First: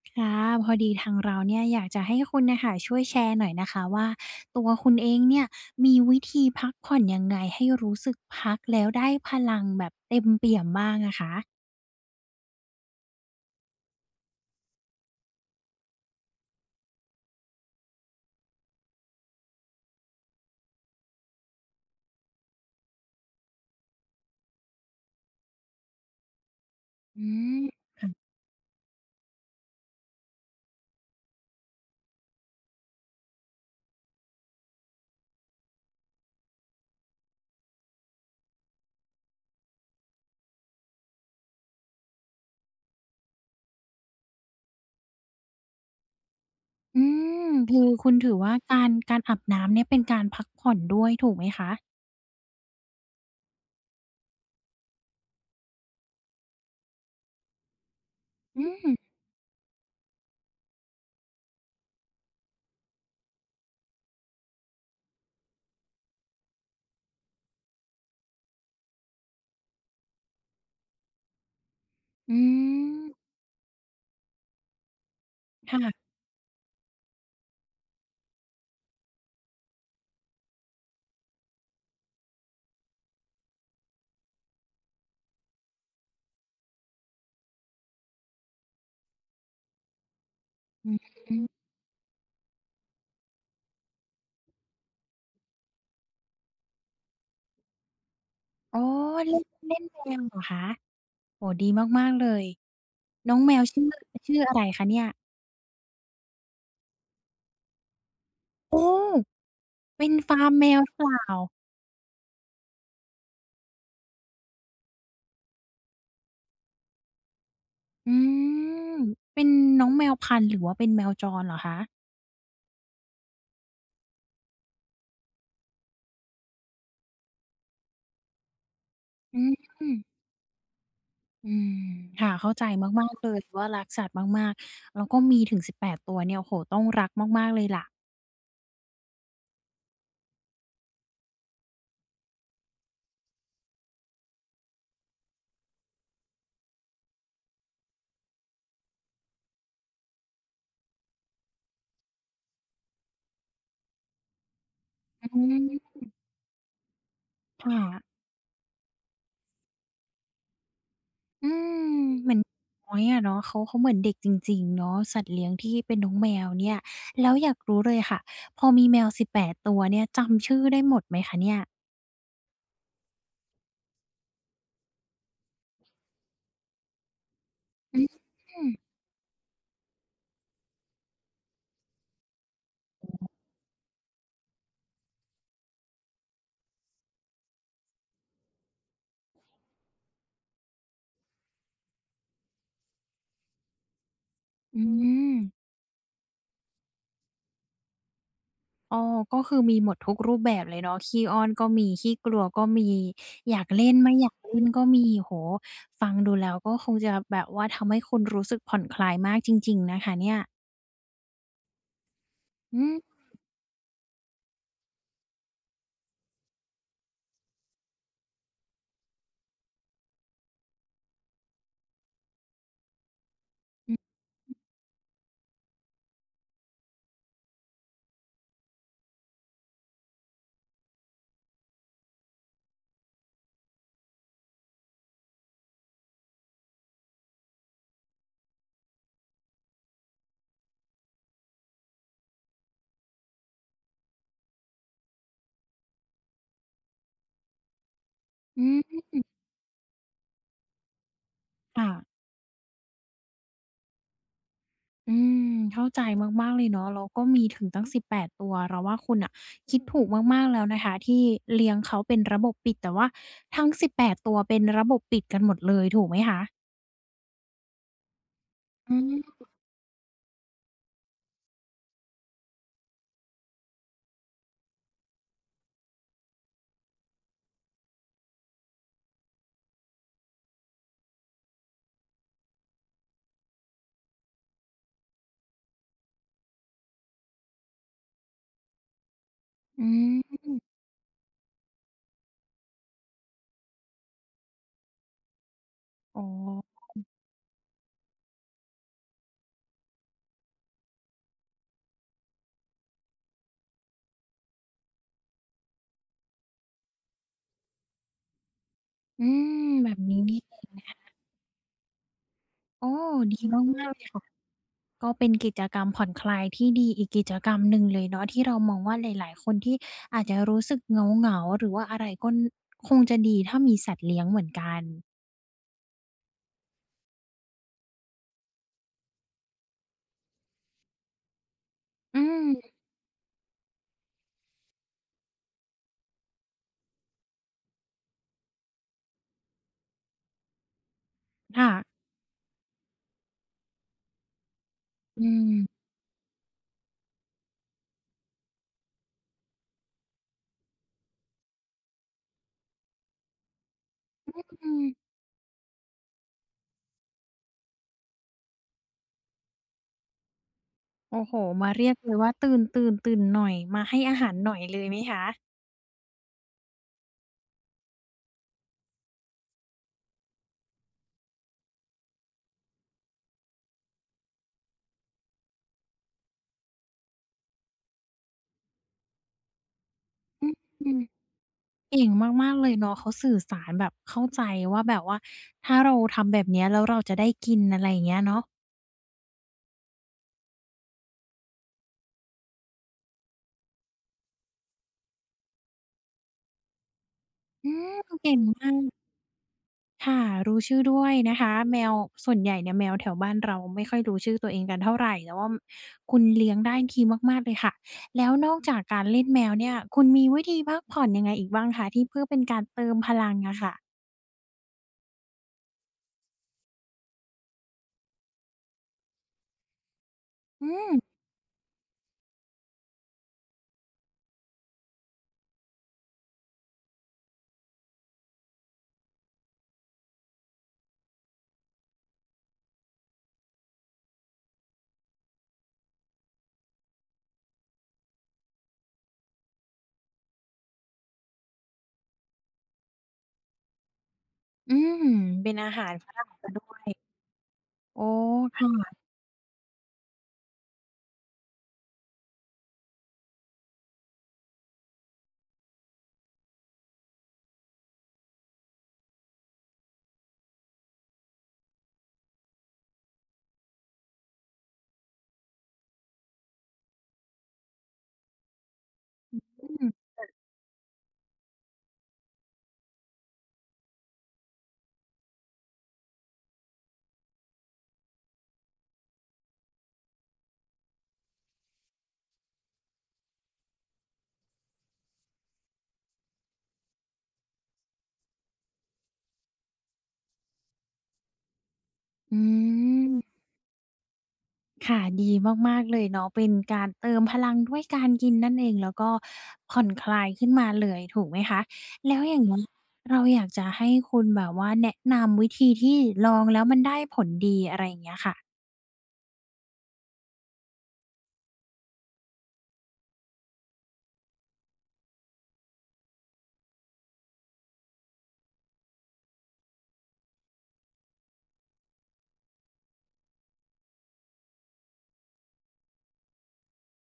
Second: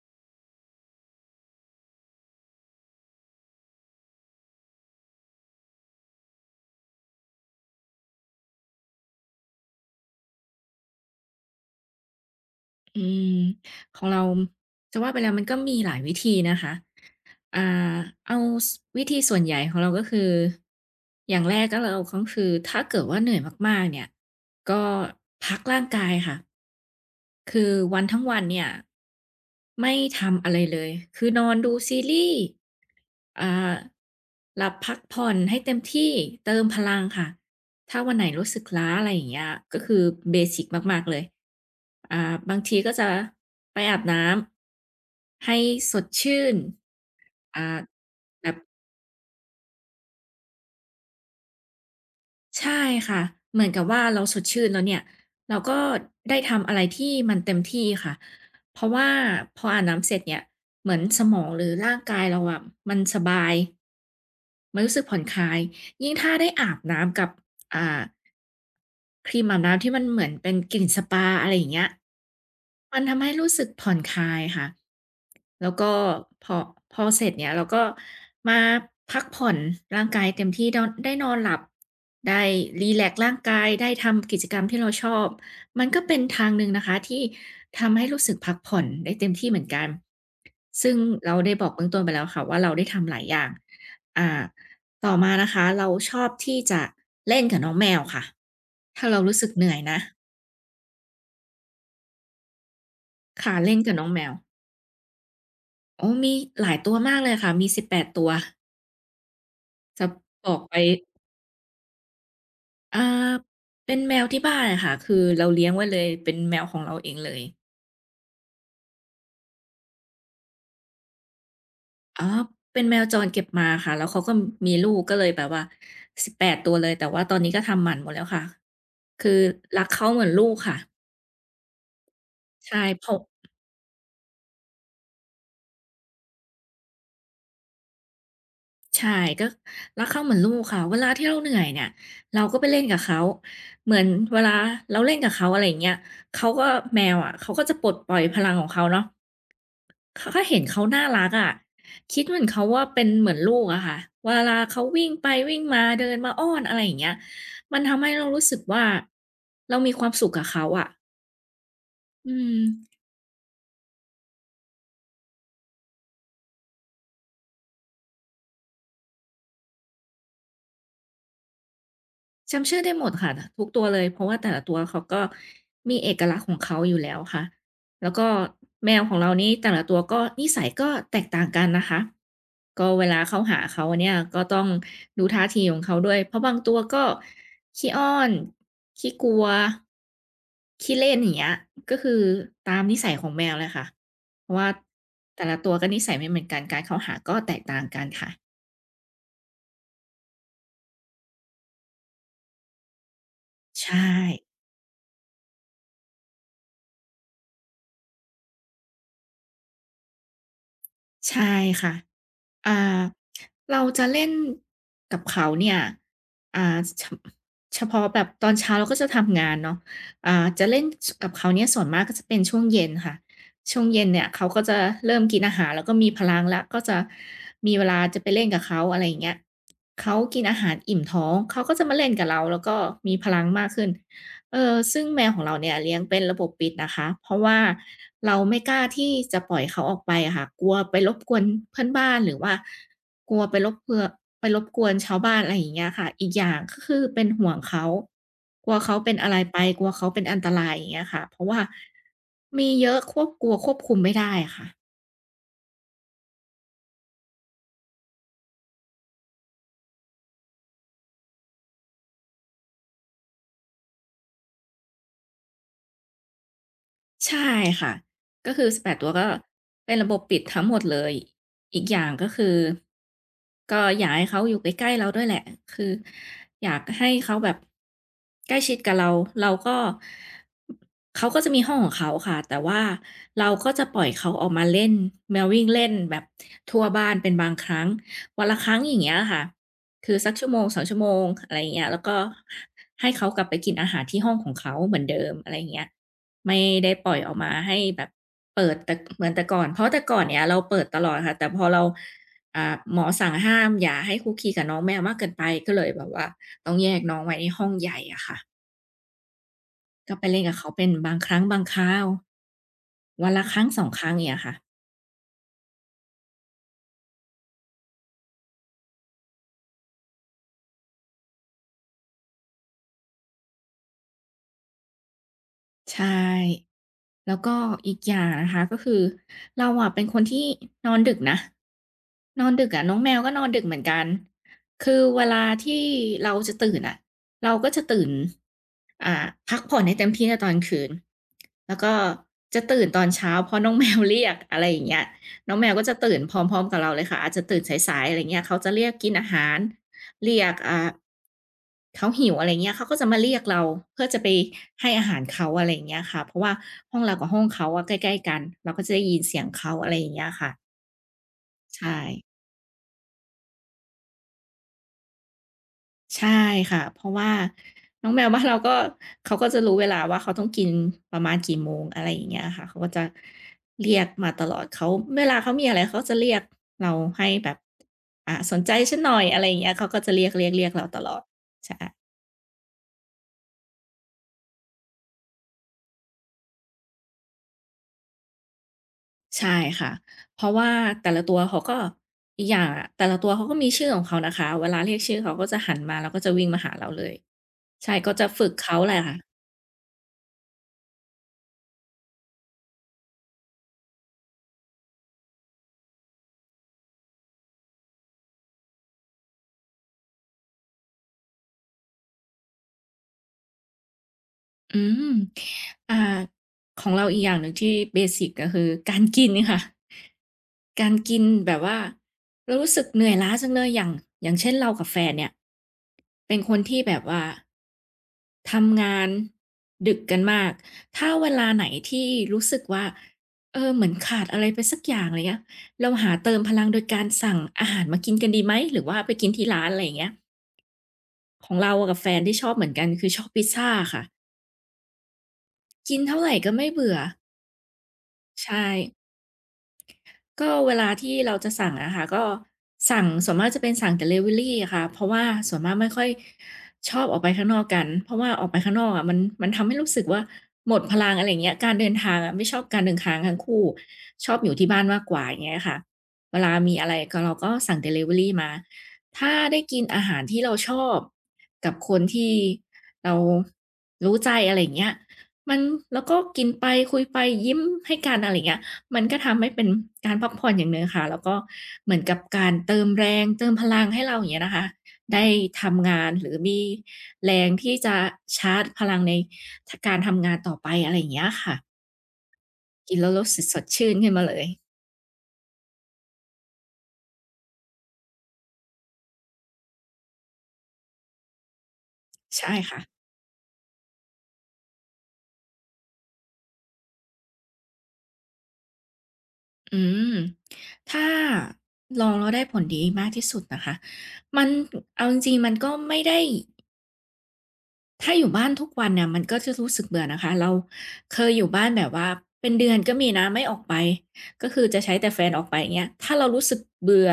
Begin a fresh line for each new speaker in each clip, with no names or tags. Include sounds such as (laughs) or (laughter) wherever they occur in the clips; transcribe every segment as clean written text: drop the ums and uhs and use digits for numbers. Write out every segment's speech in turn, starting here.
ครับพอดีทางเราเนี่ยอยากจะให้คุณนะคะช่วยแชร์หน่อยนะคะว่าตัวคุณเองเนี่ยมีวิธีพักผ่อนยังไงให้รู้สึกพักแล้วได้พลังแบบเต็มเปี่ยมบ้างอะคะ
อืมของเราจะว่าไปแล้วมันก็มีหลายวิธีนะคะอ่าเอาสวิธีส่วนใหญ่ของเราก็คืออย่างแรกก็เราก็คือถ้าเกิดว่าเหนื่อยมากๆเนี่ยก็พักร่างกายค่ะ
อื
คือ
ม
วันทั้งวันเนี่ยไม่ทำอะไรเลยคือนอนดูซีรีส์อ่าหลับพักผ่อนให้เต็มที่เติมพลังค่ะ ถ้าวันไหนรู้สึกล้าอะไรอย่างเงี้ยก็คือเบสิกมากๆเลยบางทีก็จะไปอาบน้ำให้สดชื่น
อืม
อ่า
คือคุณถือ
แบ
ว่า
บ
การอาบน้ำเนี่ยเป็นการพักผ่อนด้วยถูกไหมคะ
ใช่ค่ะเหมือนกับว่าเราสดชื่นแล้วเนี่ยเราก็ได้ทำอะไรที่มันเต็มที่ค่ะ
อื
เพราะ
ม
ว่าพออาบน้ำเสร็จเนี่ยเหมือนสมองหรือร่างกายเราอะมันสบายมันรู้สึกผ่อนคลายยิ่งถ้าได้อาบน้ำกับอ่าครีมอาบน้ำที่มันเหมือนเป็นกลิ่นสปาอะไรอย่างเงี้ย
อืม
มันทำให้รู้สึกผ่อนคลายค่ะ แล้วก็
ค่ะ
พอพอเสร็จเนี่ยเราก็มาพักผ่อนร่างกายเต็มที่ดอนได้นอนหลับได้รีแลกซ์ร่างกายได้ทำกิจกรรมที่เราชอบ มันก็เป็นทางหนึ่งนะคะที่ทำให้รู้สึกพักผ่อนได้เต็มที่เหมือนกัน
อื
ซึ่
ม
ง
อฮึ
เราได้บอกเบื้องต้นไปแล้วค่ะว่าเราได้ทำหลายอย่างอ่าต่อมานะคะเราชอบที่จะเล่นกับน้องแมวค่ะ
อ๋อ
ถ้าเรา
เล่
รู้
น
สึกเหนื่
เล่
อย
นแม
นะ
วเหรอคะโอ้ดีมากๆเลยน้องแม
ค่ะ
ว
เล่น
ชื่อ
กับน้องแมว
ชื่ออะไรคะเนี่ย
อ๋อมีหลายตัวมากเลยค่ะมี18ตัว
โอ้
จะ
เป็นฟา
บ
ร์ม
อก
แม
ไป
วหรือเปล่า
อาเป็นแมวที่บ้านอะค่ะคือเราเลี้ยงไว้เลยเป็นแมวของเราเองเลย
อืมเป็นน้องแมวพันธุ์หรือว่าเป็นแมวจรเหรอคะ
อ๋อเป็นแมวจรเก็บมาค่ะแล้วเขาก็มีลูกก็เลยแบบว่า18ตัวเลยแต่ว่าตอนนี้ก็ทำหมันหมดแล้วค่ะคื
อื
อ
ม
รักเขาเหมือนลูกค่ะ
อืมค่ะเข้าใจ
ใช่เพ
มากๆ
ราะ
เลยว่ารักสัตว์มากๆ แล้วก็มีถึงสิบแปดตัวเนี่ยโอ้โฮต้องรักมากๆเลยล่ะ
ใช่ก็รักเขาเหมือนลูกค่ะเวลาที่เราเหนื่อยเนี่ยเราก็ไปเล่นกับเขาเหมือนเวลาเราเล่นกับเขาอะไรอย่างเงี้ยเขาก็แมวอะเขาก็จะปลดปล่อยพลังของเขาเนาะ เขาก็เห็นเขาน่ารักอะคิดเหมือนเขาว่าเป็นเหมือนลูกอะค่ะเวลาเขาวิ่งไป
อื
วิ่งมา
ม
เดินมาอ้อนอะไรอย่างเงี้ยมัน
ค่ะ
ทำให้เรารู้สึกว่าเรามีความสุขกับเขาอะ
อืมเห
อื
มือนน้อ
ม
ยอะเนาะเขาเหมือนเด็กจริงๆเนาะสัตว์เลี้ยงที่เป็นน้องแมวเนี่ย แล้วอยากรู้เลยค่ะพอมีแมวสิบแปดตัวเนี่ยจำชื่อได้หมดไหมคะเนี่ย
จำชื่อได้หมดค่ะทุกตัวเลยเพราะว่าแต่ละตัวเขาก็มีเอกลักษณ์ของเขาอยู่แล้วค่ะ
อื
แล้ว
ม
ก็แมวของเรานี่แต่ละตัวก็นิสัยก็แตกต่างกันนะคะก็เวลาเข้าหาเขาเนี่ยก็ต้องดูท่าทีของเขาด้วยเพราะบางตัวก็ขี้อ้อนขี้กลัวขี้เล่นอย่างเงี้ยก็คือตามนิสัยของแมวเลยค่ะเพราะว่า
อืม
แต่ละตัวก็นิสัยไม่เหมือนกันการเข้าหาก็แตกต่างกันค่ะ
อ๋อก็คือมีหมดทุกรูปแบบเลยเนาะขี้อ้อนก็มีขี้กลัวก็มี อยากเล่น
ใช่
ไม่อยากเล่นก็มีโอ้โฮฟังดูแล้วก็คงจะแบบว่าทำให้คุณรู้สึกผ่อนคลายมากจริงๆนะคะเนี่ย
ใช่ค่ะอ่า
อืม
เราจะเล่นกับเขาเนี่ยอ่าเฉเฉพาะแบบตอนเช้าเราก็จะทำงานเนาะอ่าจะเล่นกับเขาเนี่ยส่วนมากก็จะเป็นช่วงเย็นค่ะช่วงเย็นเนี่ยเขาก็จะเริ่มกินอาหารแล้วก็มีพลังแล้วก็จะมีเวลาจะไปเล่นกับเขาอะไรอย่างเงี้ยเขากินอาหารอิ่มท้องเขาก็จะมาเล่นกับเราแล้วก็มีพลังมากขึ้น เออซึ่งแมวของเราเนี่ยเลี้ยงเป็นระบบปิดนะคะเพราะว่าเราไม่กล้าที่จะปล่อยเขาออกไปอะค่ะกลัวไปรบกวนเพื่อนบ้านหรือว่ากลัวไปรบกวนชาวบ้านอะไรอย่างเงี้ยค่ะอีกอย่างก็คือเป็นห่วงเขาก
อื
ลัวเขา
ม
เป็นอะไรไปกลัวเขาเป็นอันตรายอย่างเงี้ยค่ะเพราะว่า
ค่ะ
มีเยอะควบกลัวควบคุมไม่ได้อะค่ะ
อืมเข้าใจมากๆเลยเนาะแล้วก็มีถึงตั้ง18ตัวเราว่าคุณน่ะคิดถูกมากๆแล้วนะคะที่เลี้ยงเขาเป็นระบบปิด แต่ว่าทั้ง18ตัวเป็นระบบปิดกันหมดเลยถูกไหมคะ
ใช่ค่ะก็คือ
อื
18ตัว
ม
ก็เป็นระบบปิดทั้งหมดเลยอีกอย่างก็คือก็อยากให้เขาอยู่ใกล้ๆเราด้วยแหละคืออยากให้เขาแบบใกล้ชิดกับเราเราก็เขาก็จะมีห้องของเขาค่ะแต่ว่าเราก็จะปล่อยเขาออกมาเล่นมาวิ่งเล่นแบบทั่วบ้านเป็นบางครั้งวันละครั้งอย่างเงี้ยค่ะ
อื
คือสัก
ม
ชั่วโมงสองชั่วโมงอะไรอย่างเงี้ยแล้วก็ให้เขากลับไปกินอาหารที่ห้องของเขาเหมือนเดิมอะไรอย่างเงี้ย
อ๋อ
ไม่ได้ปล่อยออกมาให้แบบเปิดแต่เหมือนแต่ก่อน เพราะแต่ก่อนเนี่ยเราเปิดตลอดค่ะ แต่พอเราหมอสั่งห้ามอย่าให้คุกคีกับน้องแมวมากเกินไป ก็เลยแบบว่าต้องแยกน้องไว้ในห้องใหญ่อะค่ะ
อืมแบบ
ก็
นี้
ไป
นี่
เล่นกับเขาเป็นบางครั้งบางคราว
อ๋อ
วัน
ดี
ละค
อื
รั้
ม
ง
มาก
2
ๆเล
ค
ย
รั้งอ
ค่ะ
ย่างเงี้ยค่ะ
ก็เป็นกิจกรรมผ่อนคลายที่ดีอีกกิจกรรมหนึ่งเลยเนาะที่เรามองว่าหลายๆคนที่อาจจะรู้สึกเหงาๆหรือว่าอะไรก็นคงจะดีถ้ามีสัตว์เลี้ยงเหมือนกัน
ใช่ แล้วก็อีกอย่างนะคะก็คือเราอะเป็นคนที่นอนดึกนะ
อื
น
ม
อนดึกอะน้องแมวก็นอนดึกเหมือนกันคือเวลาที่เราจะตื่นอะเราก็จะตื่นอ่าพักผ่อนให้เต็มที่ในตอนกลางคืน
ค่ะ
แล้วก็จะตื่นตอนเช้าเพราะน้องแมวเรียกอะไรอย่างเงี้ย
อื
น้องแมวก็
ม
จะตื่นพร้อมๆกับเราเลยค่ะอาจจะตื่นสายๆอะไรเงี้ยเขาจะเรียกกินอาหารเรียกเขาหิวอะไรเงี้ยเขาก็จะมาเรียกเราเพื่อจะไป
อืม
ให้อาหารเขาอะไรอย่างเงี้ยค่ะเพราะว่าห้องเรากับห้องเขาอะใกล้ๆกันเราก็จะได้ยินเสียงเขาอะไรอย่างเงี้ยค่ะ
โอ้โฮมาเรียก
ใช่
เลยว่าตื่นหน่อยมาให้อาหารหน่อยเลยไหมคะ
ใช่ค่ะเพราะว่าน้องแมวบ้านเราก็เขาก็จะรู้เวลาว่าเขาต้องกินประมาณกี่โมงอะไรอย่างเงี้ยค่ะเขาก็จะเรียกมาตลอดเขาเวลาเขามีอะไรเขาจะเรียกเราให้แบบสนใจฉันหน่อยอะไรอย่างเงี้ยเขาก็จะเรียกๆๆเรา
อื
ต
ม
ลอดใช่
เก่งมากๆเลยเนาะเขาสื่อสารแบบเข้าใจว่าแบบว่าถ้าเราทำแบบเนี้ยแล้วเราจะได้กินอะไรอย่างเงี้ยเนาะ
ใช่ค่ะ เพราะว่าแต่ละตัวเขาก็อีกอย่างอะแต่ละตัวเขาก็มีชื่อของเขานะคะ เวลาเรียกชื่อเขาก็จะหันมาแล้วก็จะวิ่งมาหาเราเลย
อื
ใช่
ม
ก็จะ
เก่ง
ฝึก
มา
เขาแหละ
ก
ค่ะ
ค่ะรู้ชื่อด้วยนะคะแมวส่วนใหญ่เนี่ยแมวแถวบ้านเราไม่ค่อยรู้ชื่อตัวเองกันเท่าไรแต่ว่าคุณเลี้ยงได้ดีมากๆเลยค่ะแล้วนอกจากการเล่นแมวเนี่ยคุณมีวิธีพักผ่อนยังไงอีกบ้างคะที่เพื่อเป็นการเติมพลังอะค่ะ
อืมอ่าของเราอีกอย่างหนึ่งที่เบสิกก็คือการกินค่ะ
อื
กา
ม
รกินแบบว่าเรารู้สึกเหนื่อยล้าจังเลยอย่างอย่างเช่นเรากับแฟนเนี่ยเป็นคนที่แบบว่าทำงานดึกกันมากถ้าเวลาไหนที่รู้สึกว่าเออเหมือนขาดอะไรไปสักอย่างอะไรเงี้ยเราหาเติมพลังโดยการสั่งอาหารมากินกันดีไหมหรือว่าไปกินที่ร้านอะไรอย่างเงี้ยของเรากับแฟนที่ชอบเหมือนกันคือชอบพิซซาค่ะ
อืมเป็นอาหาร
กิน
ฝ
เท่า
รั่ง
ไร
เสีย
ก็
ด้
ไม่
วย
เบื่อ
โอ้
ใช่
ค่ะ
ก็เวลาที่เราจะสั่งอะค่ะก็สั่งส่วนมากจะเป็นสั่งดิลิเวอรีอะค่ะเพราะว่าส่วนมากไม่ค่อยชอบออกไปข้างนอกกันเพราะว่าออกไปข้างนอกอะมันทำให้รู้สึกว่าหมดพลังอะไรอย่างเงี้ยการเดินทางอะไม่ชอบการเดินทางทั้งคู่ชอบอยู่ที่บ้านมากกว่าอย่างเงี้ยค่ะเวลามีอะไรก็เราก็สั่งดิลิเวอรีมาถ้าได้
อ
กิน
ืม
อาหารที่เราชอบกับคนที่เรารู้ใจอะไรอย่างเงี้ยมันแล้วก็กินไปคุยไปยิ้มให้กันอะไรอย่างเงี้ย มันก็ทำให้เป็นการพักผ่อนอย่างหนึ่งค่ะแล้วก็เหมือนกับการเติมแรงเติมพลังให้เราอย่างเงี้ยนะคะได้ทำงานหรือมีแรงที่จะชาร์จพลังในทการทำงานต่อไปอะไรอย่างเงี้ยค่ะ
อื
กินแล้
ม
วรู้สึกสดชื่นขึ้นมาเลย
ค่ะดีมากๆเลยเนาะเป็นการเติมพลังด้วยการกินนั่นเองแล้วก็ผ่อนคลายขึ้นมาเลยถูกไหมคะแล้วอย่าง
ใช่
เงี้ย
ค่ะ
เราอยากจะให้คุณแบบว่าแนะนำวิธีที่ลองแล้วมันได้ผลดีอะไรอย่างเงี้ยค่ะ
อืมถ้าลองแล้วได้ผลดีมากที่สุดนะคะมันเอาจริงๆมันก็ไม่ได้ ถ้าอยู่บ้านทุกวันเนี่ยมันก็จะรู้สึกเบื่อนะคะเราเคยอยู่บ้านแบบว่าเป็นเดือนก็มีนะไม่ออกไปก็คือจะใช้แต่แฟนออกไปอย่างเงี้ยถ้าเรารู้สึกเบื่อ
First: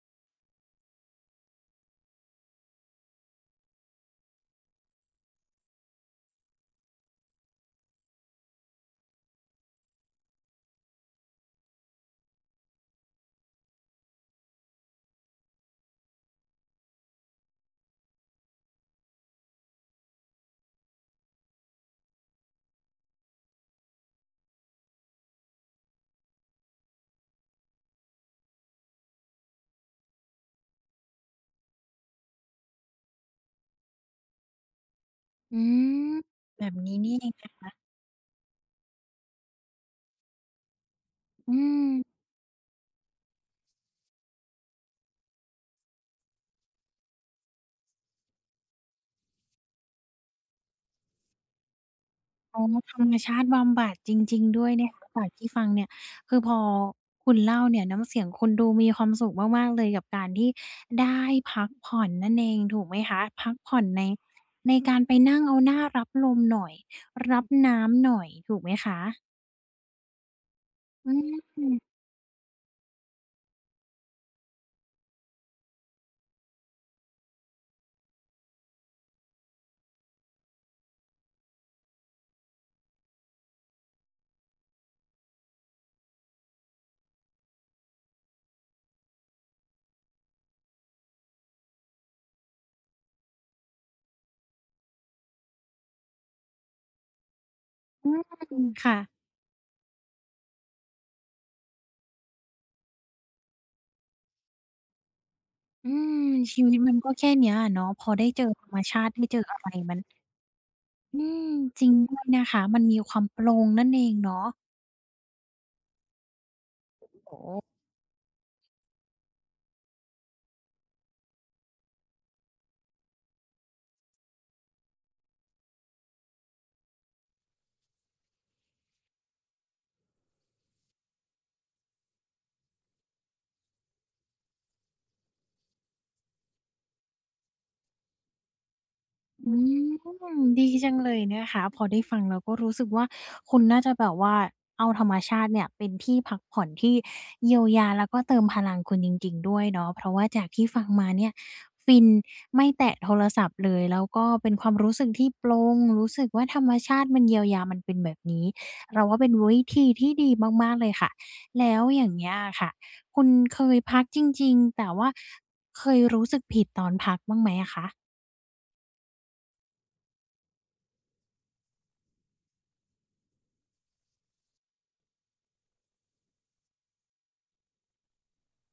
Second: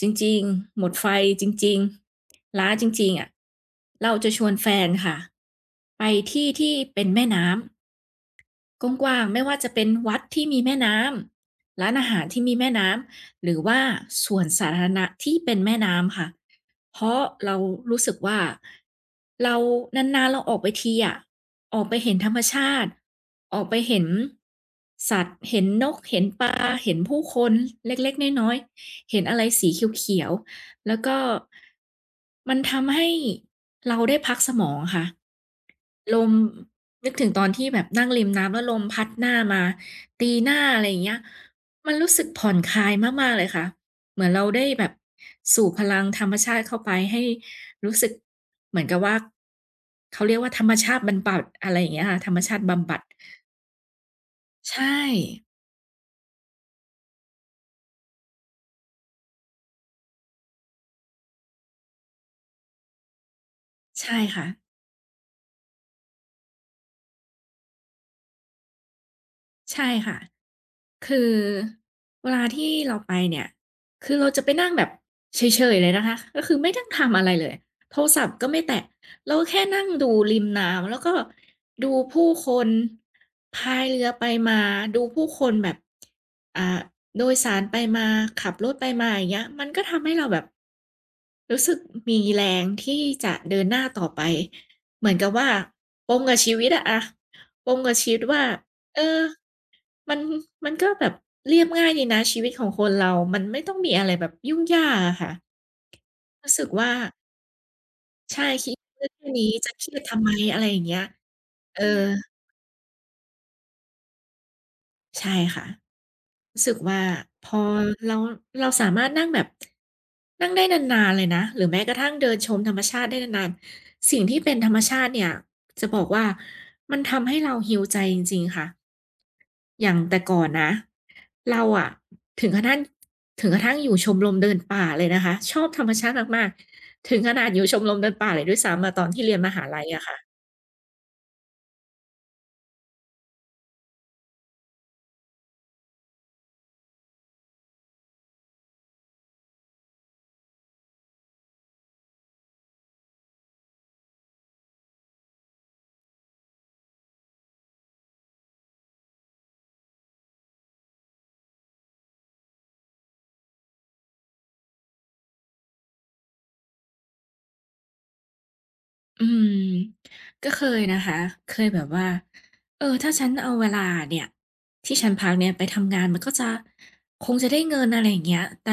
จริงๆหมดไฟจริงๆล้าจริงๆอะเราจะชวนแฟนค่ะไปที่ที่เป็นแม่น้ำ กว้างๆไม่ว่าจะเป็นวัดที่มีแม่น้ำร้านอาหารที่มีแม่น้ำหรือว่าสวนสาธารณะที่เป็นแม่น้ำค่ะ เพราะเรารู้สึกว่าเรานานๆเราออกไปทีอะออกไปเห็นธรรมชาติออกไปเห็นสัตว์เห็นนกเห็นปลาเห็นผู้คนเล็กๆน้อยๆเห็นอะไรสีเขียวๆ แล้วก็มันทำให้เราได้พักสมองค่ะ
อืม
ลม
แบบนี้
นึ
นี่
ก
เอ
ถึ
ง
งต
ค
อนที่
่ะ
แบบนั่งริมน้ำแล้วลมพัดหน้ามาตีหน้าอะไรอย่างเงี้ย
อื
มันรู้
ม
สึกผ่อนคลายมากๆเลยค่ะเหมือนเราได้แบบสูบพลังธรรมชาติเข้าไปให้รู้สึกเหมือนกับว่าเขาเรียกว่าธรรมชาติบรรบัดอะไรอย่างเงี้ยค่ะธรรมชา
อ๋อ
ติบำ
ธ
บั
ร
ด
รมชาติบำบัดจริงๆด้วย
ใช่
นะคะจากที่ฟังเนี่ยคือพอคุณเล่าเนี่ยน้ำเสียงคุณดูมีความสุขมากๆเลยกับการที่ได้พักผ่อนนั่นเองถูกไหมคะพักผ่อนใน
ใช่ค่ะ
ในการไปนั่งเอาหน้ารับลมหน่อยรับน้ำหน่อยถูกไหมคะ
ใช่ค่ะ
อื
คือ
ม
เวลาที่เราไปเนี่ยคือเราจะไปนั่งแบบเฉยๆเลยนะคะก็คือไม่ต้องทำอะไรเลยโทรศัพท์ก็ไม่แตะเราแค่นั่งดูริมน้ำแล้วก็ดูผู้คนพายเรือไปมาดูผู้คนแบบอ่าโดยสารไปมาขับรถไปมาอย่างเงี้ยมันก็ทำให้เราแบบรู้สึกมีแรงที่จะเดินหน้าต่อไปเหมือนกับว่าปมกับชีวิตอะอะปมกับ
อื
ชี
ม
วิตว่า
ค่ะ
เออ มันมันก็แบบเรียบง่ายดีนะชีวิตของคนเรามันไม่ต้องมีอะไรแบบยุ่งยากอะค่ะ
อืม
รู้
ชี
สึก
วิต
ว่า
มันก็แค่เนี้ยอะเนาะพอได้เจ
ใช่
อธร
คิ
ร
ด
มชา
เรื่อ
ติ
ง
ได้
แค่
เจอ
นี้
อะไร
จะเครี
มัน
ยดทำไมอะไรอย่างเงี้ย
อืม
เอ
จ
อ
ริงด้วยนะคะมันมีความโปร่งนั่นเองเนาะ
ใช่ค่ะรู้สึกว่า
โอ้
พอ
โฮ
เราเราสามารถนั่งแบบนั่งได้นานๆเลยนะหรือแม้กระทั่งเดินชมธรรมชาติได้นานๆสิ่งที่เป็นธรรมชาติเนี่ยจะบอกว่ามันทำให้เรา heal ใจจริงๆค่ะ อย่างแต่ก่อนนะเราอะถึงกระทั่งถึงกระทั่งอยู่ชมรมเดินป่าเลยนะคะชอบธรรมชาติมากๆถึงขนาดอยู่ชมรมเดินป่าเลยด้วยซ้ำอะตอนที่เรียนม
อื
หาลัยอะค่ะ
มดีจังเลยนะคะพอได้ฟังแล้วก็รู้สึกว่าคุณน่าจะแบบว่าเอาธรรมชาติเนี่ยเป็นที่พักผ่อนที่เยียวยาแล้วก็เติมพลังคุณจริงๆด้วยเนาะเพราะว่าจากที่ฟังมาเนี่ยฟินไม่แตะโทรศัพท์เลยแล้วก็เป็นความรู้สึกที่โปร่งรู้สึกว่าธรรมชาติมันเยียวยามันเป็นแบบนี้เราว่าเป็นวิธีที่ดีมากๆเลยค่ะแล้วอย่างเงี้ยอะค่ะคุณเคยพักจริงๆแต่ว่าเคยรู้สึกผิดตอนพักบ้างไหมอะคะ
อืมก็เคยนะคะเคยแบบว่าเออถ้าฉันเอาเวลาเนี่ยที่ฉันพักเนี่ยไปทำงานมันก็จะคงจะได้เงินอะไรอย่างเงี้ยแต่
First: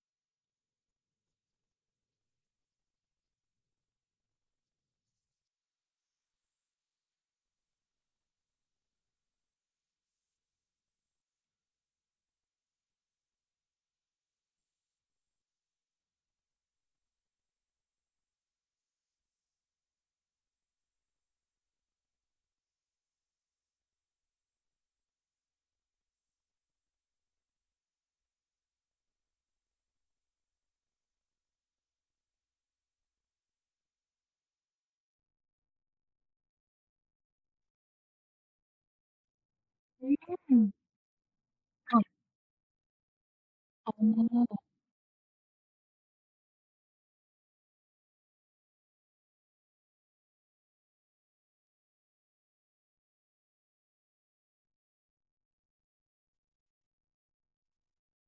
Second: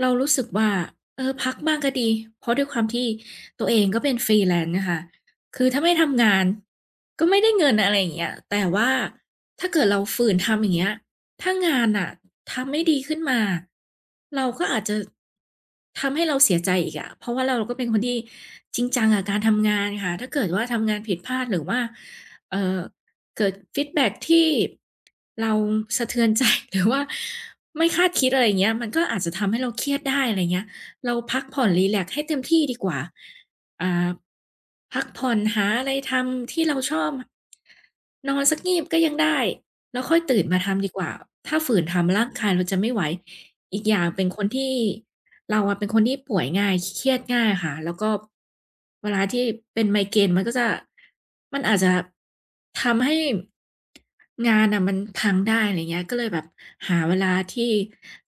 เรารู้สึกว่าเออพักบ้างก็ดีเพราะด้วยความที่ตัวเองก็เป็นฟรีแลน n ์นะคะคือถ้าไม่ทำงานก็ไม่ได้เงินอะไรอย่างเงี้ยแต่ว่าถ้าเกิดเราฝืนทำอย่างเงี้ย ถ้างานน่ะทำไม่ดีขึ้นมาเราก็อาจจะทำให้เราเสียใจอีกอะเพราะว่าเราก็เป็นคนที่จริงจังกับการทำงานค่ะถ้าเกิดว่าทำงานผิดพลาดหรือว่าเอ่อเกิดฟีดแบ็กที่เราสะเทือนใจ (laughs) หรือว่าไม่คาดคิดอะไรอย่างเงี้ยมันก็อาจจะทำให้เราเครียดได้อะไรเงี้ยเราพักผ่อนรีแลกซ์ให้เต็มที่ดีกว่าอ่าพักผ่อนหาอะไรทำที่เราชอบนอนสักงีบก็ยังได้ แล้วค่อยตื่น
อื
มา
ม
ทำดีกว่า ถ้าฝืน
ค่ะ
ทำร่างกายเราจะไม่ไหวอีก
อ๋
อย่างเป็นคน
อ
ที่เราอะเป็นคนที่ป่วยง่าย เครียดง่ายค่ะ แล้วก็เวลาที่เป็นไมเกรนมันก็จะมันอาจจะทำให้งานน่ะมันพังได้อะไรเงี้ยก็เลยแบบหาเวลาที่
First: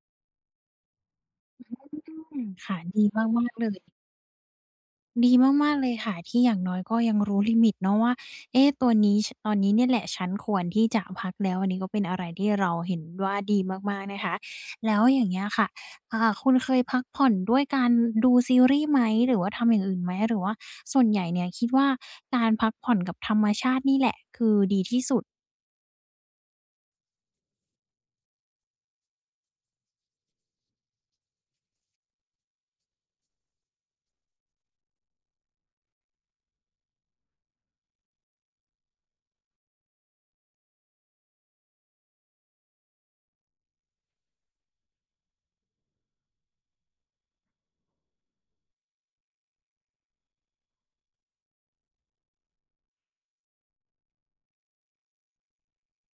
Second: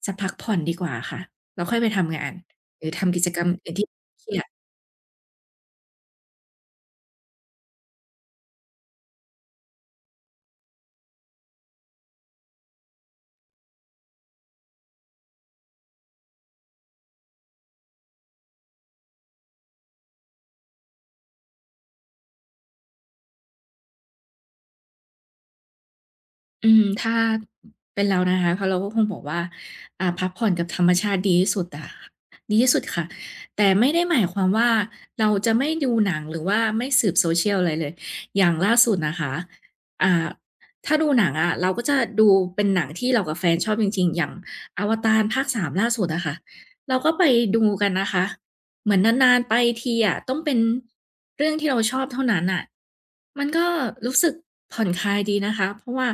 จะพักผ่อนดีกว่าค่ะแล้วค่อยไปทำงาน
อืมค่ะ
หรือ
ดี
ทำกิจกรร
มา
ม
กๆเล
อื่น
ย
ที่เครียด
ดีมากๆเลยค่ะที่อย่างน้อยก็ยังรู้ลิมิตเนาะว่าเอ๊ะตัวนี้ชตอนนี้เนี่ยแหละฉันควรที่จะพักแล้วอันนี้ก็เป็นอะไรที่เราเห็นว่าดีมากๆนะคะแล้วอย่างเงี้ยค่ะคุณเคยพักผ่อนด้วยการดูซีรีส์ไหมหรือว่าทำอย่างอื่นไหมหรือว่าส่วนใหญ่เนี่ยคิดว่าการพักผ่อนกับธรรมชาตินี่แหละคือดีที่สุด
อืมถ้าเป็นเรานะคะก็เราก็คงบอกว่าพักผ่อนกับธรรมชาติดีที่สุดอะดีที่สุดค่ะแต่ไม่ได้หมายความว่าเราจะไม่ดูหนังหรือว่าไม่สืบ social อะไรเลยอย่างล่าสุดนะคะอ่าถ้าดูหนังอะเราก็จะดูเป็นหนังที่เรากับแฟนชอบจริงๆอย่างอวตารภาค3ล่าสุดอะค่ะเราก็ไปดูกันนะคะ เหมือนนานๆไปทีอะต้องเป็นเรื่องที่เราชอบเท่านั้นน่ะมันก็รู้สึกผ่อนคลายดีนะคะเพราะว่า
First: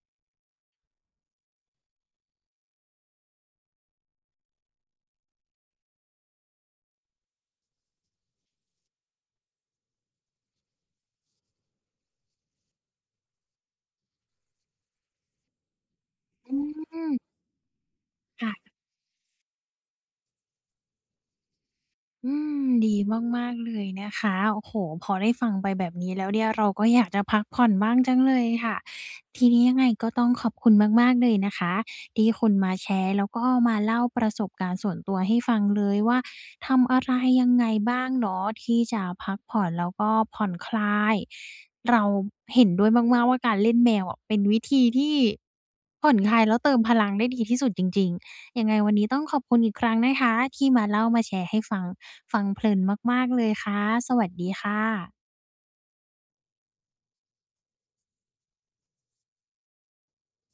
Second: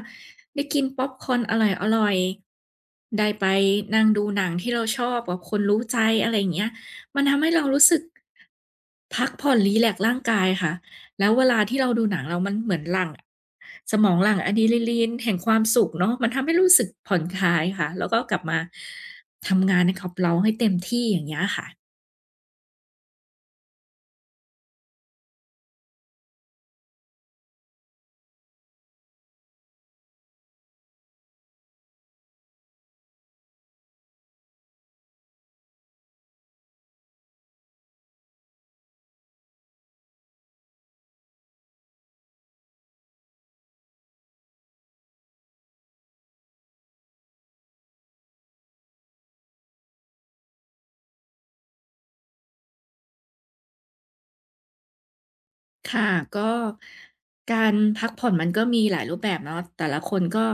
ได้กินพ็อปคอร์นอร่อยๆได้ไปนั่งดูหนังที่เราชอบกับคนรู้ใจอะไรอย่างเงี้ยมันทำให้เรารู้สึกพักผ่อนรีแลกซ์ร่างกายค่ะแล้วเวลาที่เราดูหนังแล้วมันเหมือนหลั่งสมองหลั่งอะดรีนาลีนแห่งความสุขเนาะมันทำ
อื
ให้รู้สึก
ม
ผ่อนคลายค่ะแล้วก็กลับมา
ค่ะ
ทำงานให้กับเราให้เต็มที่อย่างเงี้ยค่ะ
อืมดีมากๆเลยนะคะโอ้โฮพอได้ฟังไปแบบนี้แล้วเนี่ยเราก็อยากจะพักผ่อนบ้างจังเลยค่ะทีนี้ยังไงก็ต้องขอบคุณมากๆเลยนะคะที่คุณมาแชร์แล้วก็มาเล่าประสบการณ์ส่วนตัวให้ฟังเลยว่าทำอะไรยังไงบ้างเนาะที่จะพักผ่อนแล้วก็ผ่อนคลาย เราเห็นด้วยมากๆว่าการเล่นแมวอะเป็นวิธีที่ผ่อนคลายแล้วเติมพลังได้ดีที่สุดจริงๆ ยังไงวันนี้ต้องขอบคุณอีกครั้งนะคะที่มาเล่ามาแชร์ให้ฟังฟังเพลินมากๆเลยค่ะสวัสดีค่ะ
ค่ะก็การพักผ่อนมันก็มีหลายรูปแบบเนาะแต่ละคนก็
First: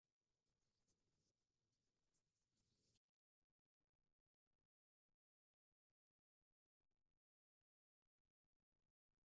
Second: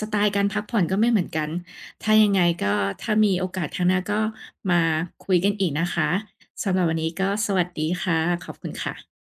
สไตล์การพักผ่อนก็ไม่เหมือนกันถ้ายังไงก็ถ้ามีโอกาสครั้งหน้าก็มาคุยกันอีกนะคะสำหรับวันนี้ก็สวัสดีค่ะขอบคุณค่ะ